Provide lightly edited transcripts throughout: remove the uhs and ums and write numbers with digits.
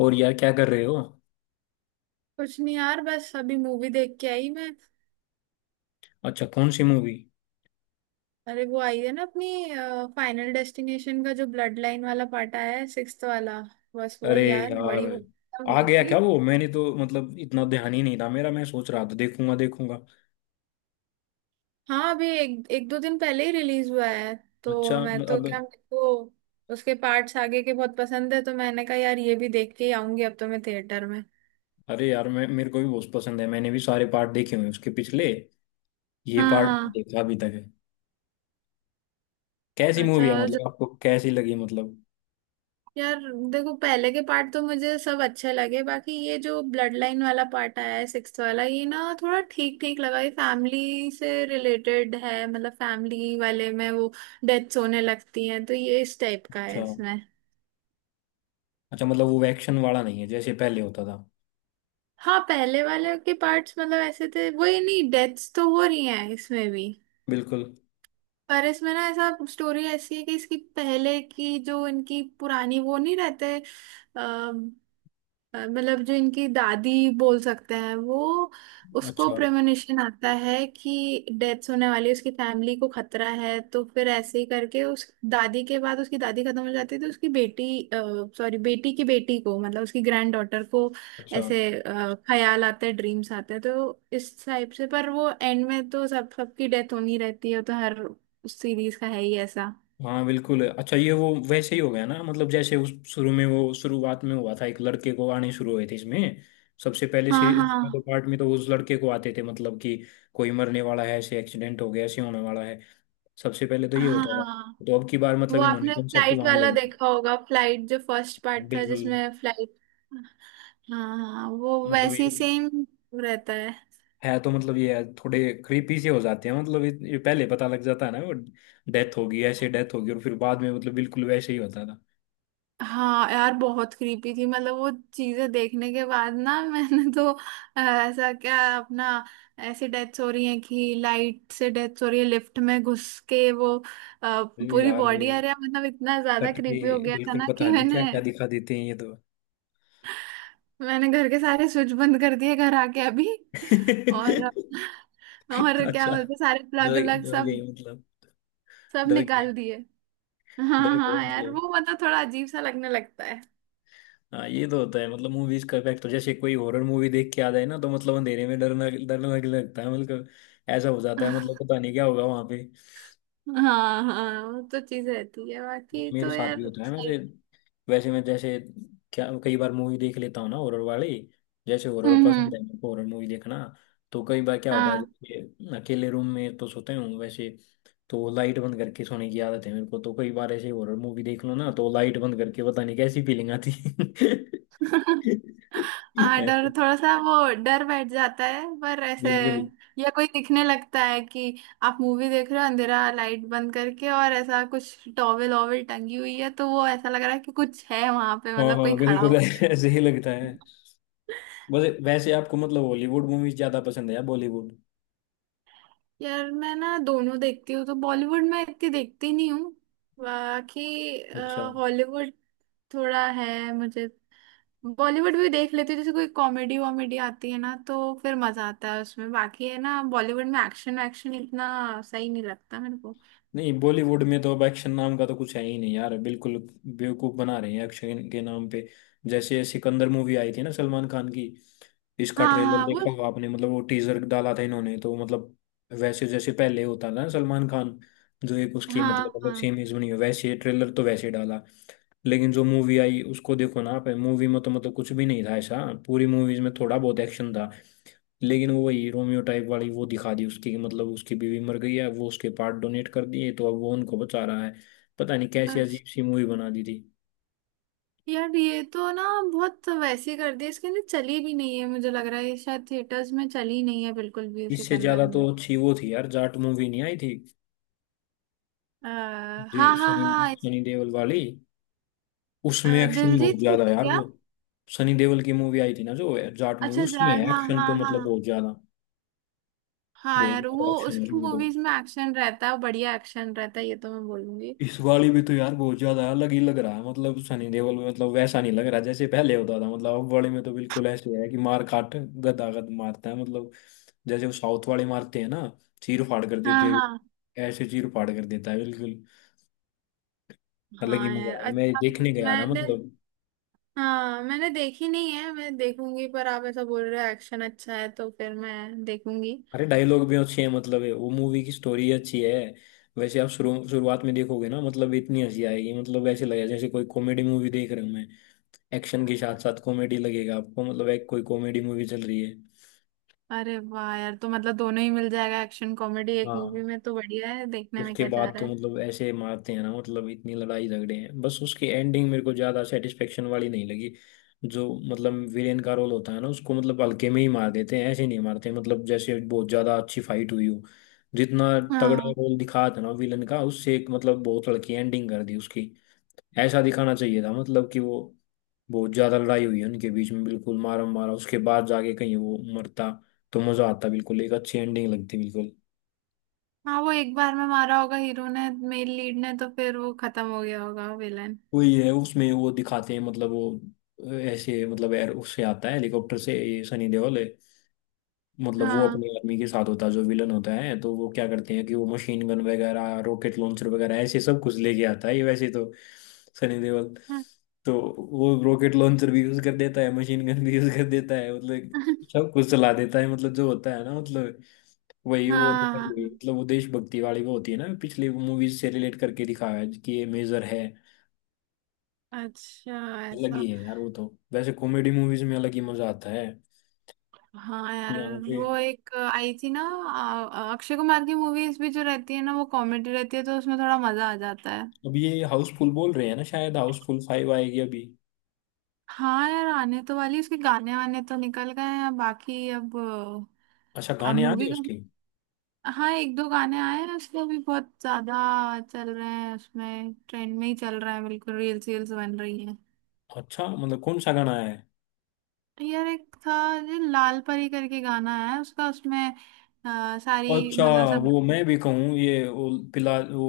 और यार, क्या कर रहे हो? कुछ नहीं यार, बस अभी मूवी देख के आई मैं। अच्छा, कौन सी मूवी? अरे, वो आई है ना अपनी फाइनल डेस्टिनेशन का जो ब्लड लाइन वाला पार्ट आया है, सिक्स्थ वाला। बस अरे वही यार, यार, बड़ी आ मूवी गया थी। क्या वो? मैंने तो मतलब इतना ध्यान ही नहीं था मेरा। मैं सोच रहा था देखूंगा देखूंगा। हाँ, अभी एक एक दो दिन पहले ही रिलीज हुआ है। तो अच्छा। मैं तो, अब। क्या मेरे को उसके पार्ट्स आगे के बहुत पसंद है, तो मैंने कहा यार ये भी देख के ही आऊंगी अब तो मैं थिएटर में। अरे यार, मैं मेरे को भी बहुत पसंद है। मैंने भी सारे पार्ट देखे हुए हैं उसके पिछले। ये हाँ पार्ट नहीं हाँ। देखा अभी तक है। कैसी मूवी अच्छा है, मतलब आपको कैसी लगी मतलब? यार, देखो पहले के पार्ट तो मुझे सब अच्छे लगे, बाकी ये जो ब्लड लाइन वाला पार्ट आया है सिक्स्थ वाला, ये ना थोड़ा ठीक ठीक लगा। ये फैमिली से रिलेटेड है, मतलब फैमिली वाले में वो डेथ्स होने लगती हैं, तो ये इस टाइप का है अच्छा। इसमें। अच्छा मतलब वो एक्शन वाला नहीं है जैसे पहले होता था। हाँ, पहले वाले के पार्ट्स मतलब ऐसे थे, वही नहीं, डेथ्स तो हो रही हैं इसमें भी। बिल्कुल। पर इसमें ना ऐसा स्टोरी ऐसी है कि इसकी पहले की जो इनकी पुरानी वो नहीं रहते। मतलब जो इनकी दादी बोल सकते हैं वो, उसको अच्छा। प्रेमोनिशन आता है कि डेथ होने वाली है, उसकी फैमिली को खतरा है। तो फिर ऐसे ही करके उस दादी के बाद उसकी दादी खत्म हो जाती है, तो उसकी बेटी, सॉरी, बेटी की बेटी को मतलब उसकी ग्रैंड डॉटर को अच्छा। ऐसे ख्याल आते हैं, ड्रीम्स आते हैं, तो इस टाइप से। पर वो एंड में तो सब सबकी डेथ होनी रहती है, तो हर सीरीज का है ही ऐसा। हाँ बिल्कुल। अच्छा, ये वो वैसे ही हो गया ना, मतलब जैसे उस शुरू में वो शुरुआत में हुआ था, एक लड़के को आने शुरू हुए थे इसमें। सबसे पहले हाँ से उसमें तो हाँ पार्ट में तो उस लड़के को आते थे मतलब कि कोई मरने वाला है, ऐसे एक्सीडेंट हो गया, ऐसे होने वाला है। सबसे पहले तो ये होता था। हाँ। तो अब की बार वो मतलब इन्होंने आपने कॉन्सेप्ट फ्लाइट वहां वाला ले गए। देखा होगा, फ्लाइट जो फर्स्ट पार्ट था बिल्कुल। जिसमें फ्लाइट। हाँ हाँ, वो मतलब वैसी ये सेम रहता है। है, तो मतलब ये है, थोड़े क्रीपी से हो जाते हैं, मतलब ये पहले पता लग जाता है ना वो, डेथ होगी ऐसे डेथ होगी और फिर बाद में मतलब बिल्कुल वैसे ही होता था। हाँ यार, बहुत क्रीपी थी, मतलब वो चीजें देखने के बाद ना मैंने तो ऐसा क्या अपना, ऐसे डेथ्स हो रही हैं कि लाइट से डेथ्स हो रही है, लिफ्ट में घुस के वो अ, अरे पूरी यार। बॉडी, अरे मतलब इतना ज्यादा कट के। क्रीपी हो गया था बिल्कुल ना कि पता नहीं क्या मैंने, क्या दिखा देते हैं ये तो। मैंने घर के सारे स्विच बंद कर दिए घर आके अभी। और और क्या अच्छा। बोलते, सारे प्लग डर व्लग डर सब, गए मतलब? सब डर गए। निकाल दिए। हाँ डर गए हाँ यार, मतलब? वो मतलब थोड़ा अजीब सा लगने लगता है। हाँ ये तो होता है मतलब मूवीज का इफेक्ट, जैसे कोई हॉरर मूवी देख के आ जाए ना, तो मतलब अंधेरे में डरना डरने लगता है मतलब। ऐसा हो जाता है मतलब, पता नहीं क्या होगा वहां पे। हाँ हाँ, वो तो चीज रहती है, ये बाकी मेरे तो साथ भी यार होता है सही। वैसे। वैसे मैं जैसे, क्या कई बार मूवी देख लेता हूँ ना हॉरर वाली। जैसे हॉरर पसंद हम्म। है मेरे को, हॉरर मूवी देखना। तो कई बार क्या होता है हाँ। जैसे अकेले रूम में तो सोते हूँ वैसे, तो लाइट बंद करके सोने की आदत है मेरे को, तो कई बार ऐसे हॉरर मूवी देख लो ना तो लाइट बंद करके पता नहीं कैसी फीलिंग आती हाँ, ऐसे, डर थोड़ा सा वो, डर बैठ जाता है। पर ऐसे बिल्कुल। या कोई दिखने लगता है कि आप मूवी देख रहे हो अंधेरा, लाइट बंद करके, और ऐसा कुछ टॉवेल ओवेल टंगी हुई है, तो वो ऐसा लग रहा है कि कुछ है वहां पे, हाँ मतलब कोई हाँ खड़ा हो। बिल्कुल, ऐसे ही लगता है। वैसे वैसे आपको मतलब हॉलीवुड मूवीज ज्यादा पसंद है या बॉलीवुड? यार मैं ना दोनों देखती हूँ, तो बॉलीवुड में इतनी देखती नहीं हूँ, बाकी अच्छा। हॉलीवुड थोड़ा है मुझे। बॉलीवुड भी देख लेती हूँ, जैसे कोई कॉमेडी वॉमेडी आती है ना तो फिर मजा आता है उसमें, बाकी है ना बॉलीवुड में एक्शन, एक्शन इतना सही नहीं लगता मेरे को। नहीं, बॉलीवुड में तो अब एक्शन नाम का तो कुछ है ही नहीं यार बिल्कुल। बेवकूफ बना रहे हैं एक्शन के नाम पे। जैसे सिकंदर मूवी आई थी ना सलमान खान की, इसका हाँ ट्रेलर हाँ वो। देखा होगा आपने, मतलब वो टीजर डाला था इन्होंने तो मतलब। वैसे जैसे पहले होता था ना सलमान खान, जो एक उसकी मतलब हाँ अलग हाँ। सेम इमेज बनी हो वैसे, ट्रेलर तो वैसे डाला, लेकिन जो मूवी आई उसको देखो ना आप, मूवी में तो मतलब कुछ भी नहीं था ऐसा, पूरी मूवीज में थोड़ा बहुत एक्शन था, लेकिन वो वही रोमियो टाइप वाली वो दिखा दी उसकी कि मतलब उसकी बीवी मर गई है, वो उसके पार्ट डोनेट कर दिए तो अब वो उनको बचा रहा है। पता नहीं कैसी अजीब अच्छा सी मूवी बना दी थी। यार, ये तो ना बहुत वैसी कर दी, इसके अंदर चली भी नहीं है, मुझे लग रहा है ये शायद थिएटर्स में चली नहीं है बिल्कुल भी, इससे सिकंदर। ज्यादा में तो अच्छी वो थी यार, जाट मूवी नहीं आई थी, आ, जे हाँ हाँ सनी, हाँ, सनी देओल वाली। उसमें एक्शन बहुत दिलजीत की ज्यादा थी है यार क्या? वो। सनी देओल की मूवी आई थी ना जो जाट मूवी, अच्छा, उसमें जाट, है हाँ एक्शन हाँ तो हाँ। मतलब बहुत ज्यादा। हाँ बहुत यार, ज्यादा वो एक्शन है उसकी उसमें तो। मूवीज में एक्शन रहता है, बढ़िया एक्शन रहता है, ये तो मैं बोलूंगी। इस वाली भी तो यार बहुत ज्यादा अलग ही लग रहा है, मतलब सनी देओल में मतलब वैसा नहीं लग रहा जैसे पहले होता था, मतलब अब वाले में तो बिल्कुल ऐसे है कि मार काट, गदा गद मारता है मतलब। जैसे वो साउथ वाले मारते हैं ना, चीर फाड़ कर हाँ देते हैं। हाँ। ऐसे चीर फाड़ कर देता है बिल्कुल। अलग ही हाँ मजा यार, आया, मैं अच्छा। देखने गया था मैंने, मतलब। हाँ मैंने देखी नहीं है, मैं देखूंगी, पर आप ऐसा बोल रहे हो एक्शन अच्छा है तो फिर मैं देखूंगी। अरे डायलॉग भी अच्छे हैं, मतलब है वो मूवी की स्टोरी अच्छी है। वैसे आप शुरू शुरुआत में देखोगे ना मतलब इतनी हंसी आएगी, मतलब ऐसे लगेगा जैसे कोई कॉमेडी मूवी देख रहा हूं मैं। एक्शन के साथ साथ कॉमेडी लगेगा आपको, मतलब एक कोई कॉमेडी मूवी चल रही है। अरे वाह यार, तो मतलब दोनों ही मिल जाएगा, एक्शन कॉमेडी एक हाँ। मूवी में, तो बढ़िया है, देखने में उसके क्या जा बाद रहा तो है। मतलब ऐसे मारते हैं ना, मतलब इतनी लड़ाई झगड़े हैं बस, उसकी एंडिंग मेरे को ज्यादा सेटिस्फेक्शन वाली नहीं लगी। जो मतलब विलेन का रोल होता है ना उसको मतलब हल्के में ही मार देते हैं, ऐसे नहीं मारते मतलब जैसे बहुत ज्यादा अच्छी फाइट हुई हो। जितना तगड़ा हाँ रोल दिखा था ना विलेन का, उससे एक मतलब बहुत हल्की एंडिंग कर दी उसकी। ऐसा दिखाना चाहिए था मतलब कि वो बहुत ज्यादा लड़ाई हुई है उनके बीच में बिल्कुल, मारा मारा उसके बाद जाके कहीं वो मरता तो मजा आता बिल्कुल, एक अच्छी एंडिंग लगती बिल्कुल। हाँ। वो एक बार में मारा होगा हीरो ने, मेन लीड ने, तो फिर वो खत्म हो गया होगा विलन। वही है उसमें वो दिखाते हैं मतलब वो, ऐसे मतलब एयर उससे आता है हेलीकॉप्टर से, ये सनी देओल है, मतलब वो अपने हाँ आदमी के साथ होता है जो विलन होता है, तो वो क्या करते हैं कि वो मशीन गन वगैरह रॉकेट लॉन्चर वगैरह ऐसे सब कुछ लेके आता है, ये वैसे तो सनी देओल, हाँ। तो वो रॉकेट लॉन्चर भी यूज कर देता है, मशीन गन भी यूज कर देता है, मतलब सब कुछ चला देता है मतलब जो होता है ना मतलब वही वो दिखाई हुई, हाँ, मतलब वो देशभक्ति वाली वो होती है ना, पिछली मूवीज से रिलेट करके दिखाया है कि ये मेजर है। अच्छा, अलग ही ऐसा। है यार वो तो। वैसे कॉमेडी मूवीज में अलग ही मजा आता है हाँ यार, यहाँ पे। वो एक आई थी ना अक्षय कुमार की मूवीज भी जो रहती है ना वो कॉमेडी रहती है, तो उसमें थोड़ा मजा आ जाता है। अब ये हाउसफुल बोल रहे हैं ना, शायद हाउसफुल 5 आएगी अभी। हाँ यार, आने तो वाली, उसके गाने वाने तो निकल गए हैं, बाकी अब अच्छा, अब गाने आ मूवी गए का। उसके। हाँ, एक दो गाने आए हैं उसके, अभी बहुत ज्यादा चल रहे हैं उसमें, ट्रेंड में ही चल रहा है बिल्कुल, रील्स वील्स बन रही हैं। अच्छा मतलब कौन सा गाना है? तो यार एक था जो लाल परी करके गाना है उसका, उसमें सारी, अच्छा, मतलब सब वो मैं भी कहूँ ये वो पिला वो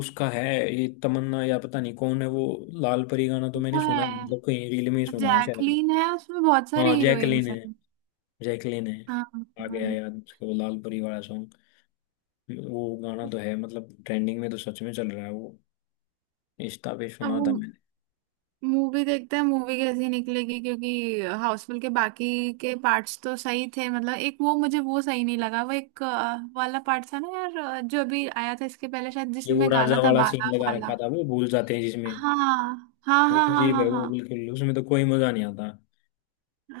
उसका है, ये तमन्ना या पता नहीं कौन है वो। लाल परी गाना तो मैंने वो सुना है, है, मतलब कहीं रील में ही सुना है शायद। जैकलीन है, उसमें बहुत हाँ सारी जैकलीन हीरोइंस है। हैं। जैकलीन है। हाँ आ गया हाँ। याद उसका, वो लाल परी वाला सॉन्ग। वो गाना तो है मतलब ट्रेंडिंग में तो सच में चल रहा है वो, इंस्टा पे अब सुना वो था। मूवी देखते हैं, मूवी कैसी निकलेगी, क्योंकि हाउसफुल के बाकी के पार्ट्स तो सही थे। मतलब एक वो मुझे वो सही नहीं लगा, वो एक वाला पार्ट था ना यार, जो अभी आया था इसके पहले शायद ये वो जिसमें गाना राजा था वाला सीन बाला लगा वाला। रखा था वो, भूल जाते हैं जिसमें हाँ हाँ वो, हाँ हाँ अजीब हाँ है वो हाँ। बिल्कुल, उसमें तो कोई मजा नहीं आता।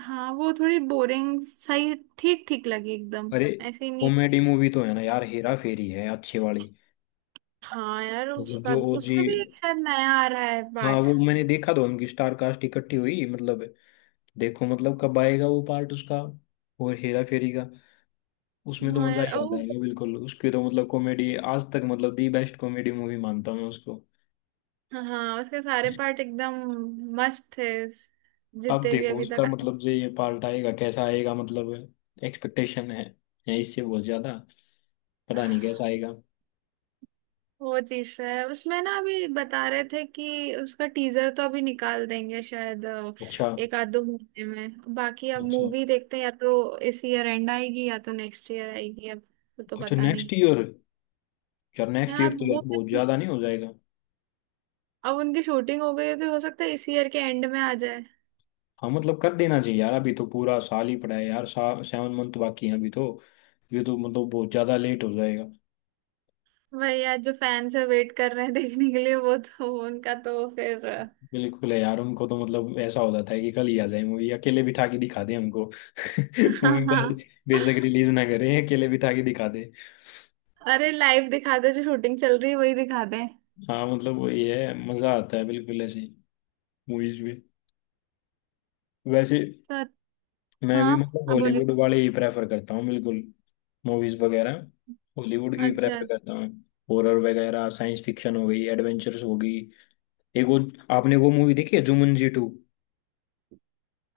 हाँ वो थोड़ी बोरिंग, सही ठीक ठीक लगी एकदम, अरे ऐसे ही नहीं। कॉमेडी मूवी तो है ना यार, हेरा फेरी है अच्छी वाली, हाँ यार, मतलब उसका जो ओजी। उसका भी एक शायद नया आ रहा है हाँ पार्ट। वो मैंने देखा था, उनकी स्टार कास्ट इकट्ठी हुई मतलब। देखो मतलब कब आएगा वो पार्ट उसका और हेरा फेरी का। उसमें तो हाँ मजा यार, ही ओ आता है बिल्कुल, उसकी तो मतलब कॉमेडी आज तक मतलब दी बेस्ट कॉमेडी मूवी मानता हूँ मैं उसको। हाँ, उसके सारे पार्ट एकदम मस्त थे, अब जितने भी देखो अभी उसका तक। मतलब जो ये पार्ट आएगा कैसा आएगा मतलब। एक्सपेक्टेशन है इससे बहुत ज्यादा। पता नहीं कैसा आएगा। वो चीज है उसमें ना, अभी बता रहे थे कि उसका टीजर तो अभी निकाल देंगे शायद, अच्छा। एक आध दो महीने में। बाकी अब अच्छा। मूवी देखते हैं, या तो इस ईयर एंड आएगी या तो नेक्स्ट ईयर आएगी अब, वो तो अच्छा पता नहीं। Next year? यार नेक्स्ट यार ईयर अब तो यार वो बहुत तो, ज्यादा नहीं हो जाएगा? अब उनकी शूटिंग हो गई है तो हो सकता है इस ईयर के एंड में आ जाए। हाँ मतलब कर देना चाहिए यार, अभी तो पूरा साल ही पड़ा है यार, 7 मंथ बाकी है अभी तो। ये तो मतलब बहुत ज्यादा लेट हो जाएगा। वही यार, जो फैंस है वेट कर रहे हैं देखने के लिए, वो तो उनका तो फिर। बिल्कुल है यार, उनको तो मतलब ऐसा हो जाता है कि कल ही आ जाए मूवी, अकेले बिठा के दिखा दे हमको मूवी, बाद बेशक रिलीज ना करें, अकेले बिठा के दिखा दे। अरे लाइव दिखाते जो शूटिंग चल रही है वही दिखाते हैं। हाँ मतलब वही है, मजा आता है बिल्कुल ऐसे मूवीज में। वैसे सर, मैं हाँ भी मतलब आप हॉलीवुड बोलिए। वाले ही प्रेफर करता हूँ बिल्कुल, मूवीज वगैरह। हॉलीवुड की अच्छा। प्रेफर करता हूँ। हॉरर वगैरह, साइंस फिक्शन हो गई, एडवेंचर्स हो गई। एक वो, आपने वो मूवी देखी है जुमंजी 2?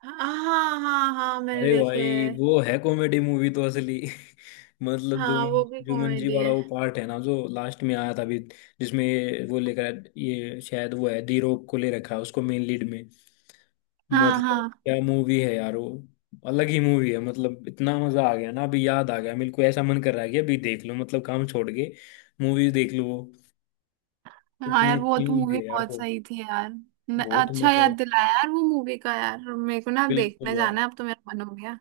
हाँ हाँ हाँ हाँ, मैंने अरे देखे भाई है। वो है कॉमेडी मूवी तो असली। मतलब हाँ जुमन वो भी जुमंजी कॉमेडी वाला है। वो पार्ट है ना जो लास्ट में आया था अभी, जिसमें वो लेकर ये शायद वो है, दी रॉक को ले रखा है उसको मेन लीड में। हाँ मतलब हाँ क्या मूवी है यार वो, अलग ही मूवी है मतलब, इतना मजा आ गया ना अभी याद आ गया मेरे को, ऐसा मन कर रहा है कि अभी देख लो मतलब काम छोड़ के मूवी देख लो वो, हाँ, इतनी यार वो अच्छी तो मूवी मूवी है यार बहुत वो। सही थी यार। बहुत अच्छा मजा, याद दिलाया यार वो मूवी का, यार मेरे को ना बिल्कुल देखने यार। जाना है, अब तो मेरा मन हो गया।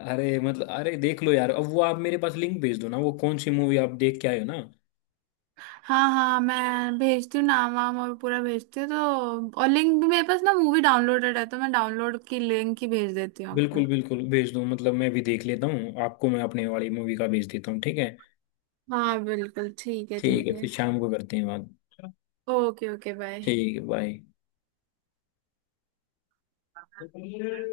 अरे मतलब अरे देख लो यार, अब वो आप मेरे पास लिंक भेज दो ना वो, कौन सी मूवी आप देख के आए हो ना। हाँ हाँ, मैं भेजती हूँ नाम वाम और पूरा भेजती हूँ, तो और लिंक भी, मेरे पास ना मूवी डाउनलोडेड है तो मैं डाउनलोड की लिंक ही भेज देती हूँ आपको। बिल्कुल बिल्कुल भेज दो, मतलब मैं भी देख लेता हूँ, आपको मैं अपने वाली मूवी का भेज देता हूँ ठीक है। हाँ बिल्कुल, ठीक है ठीक ठीक है, है। फिर शाम को करते हैं बात। Okay okay bye. ठीक है। बाय।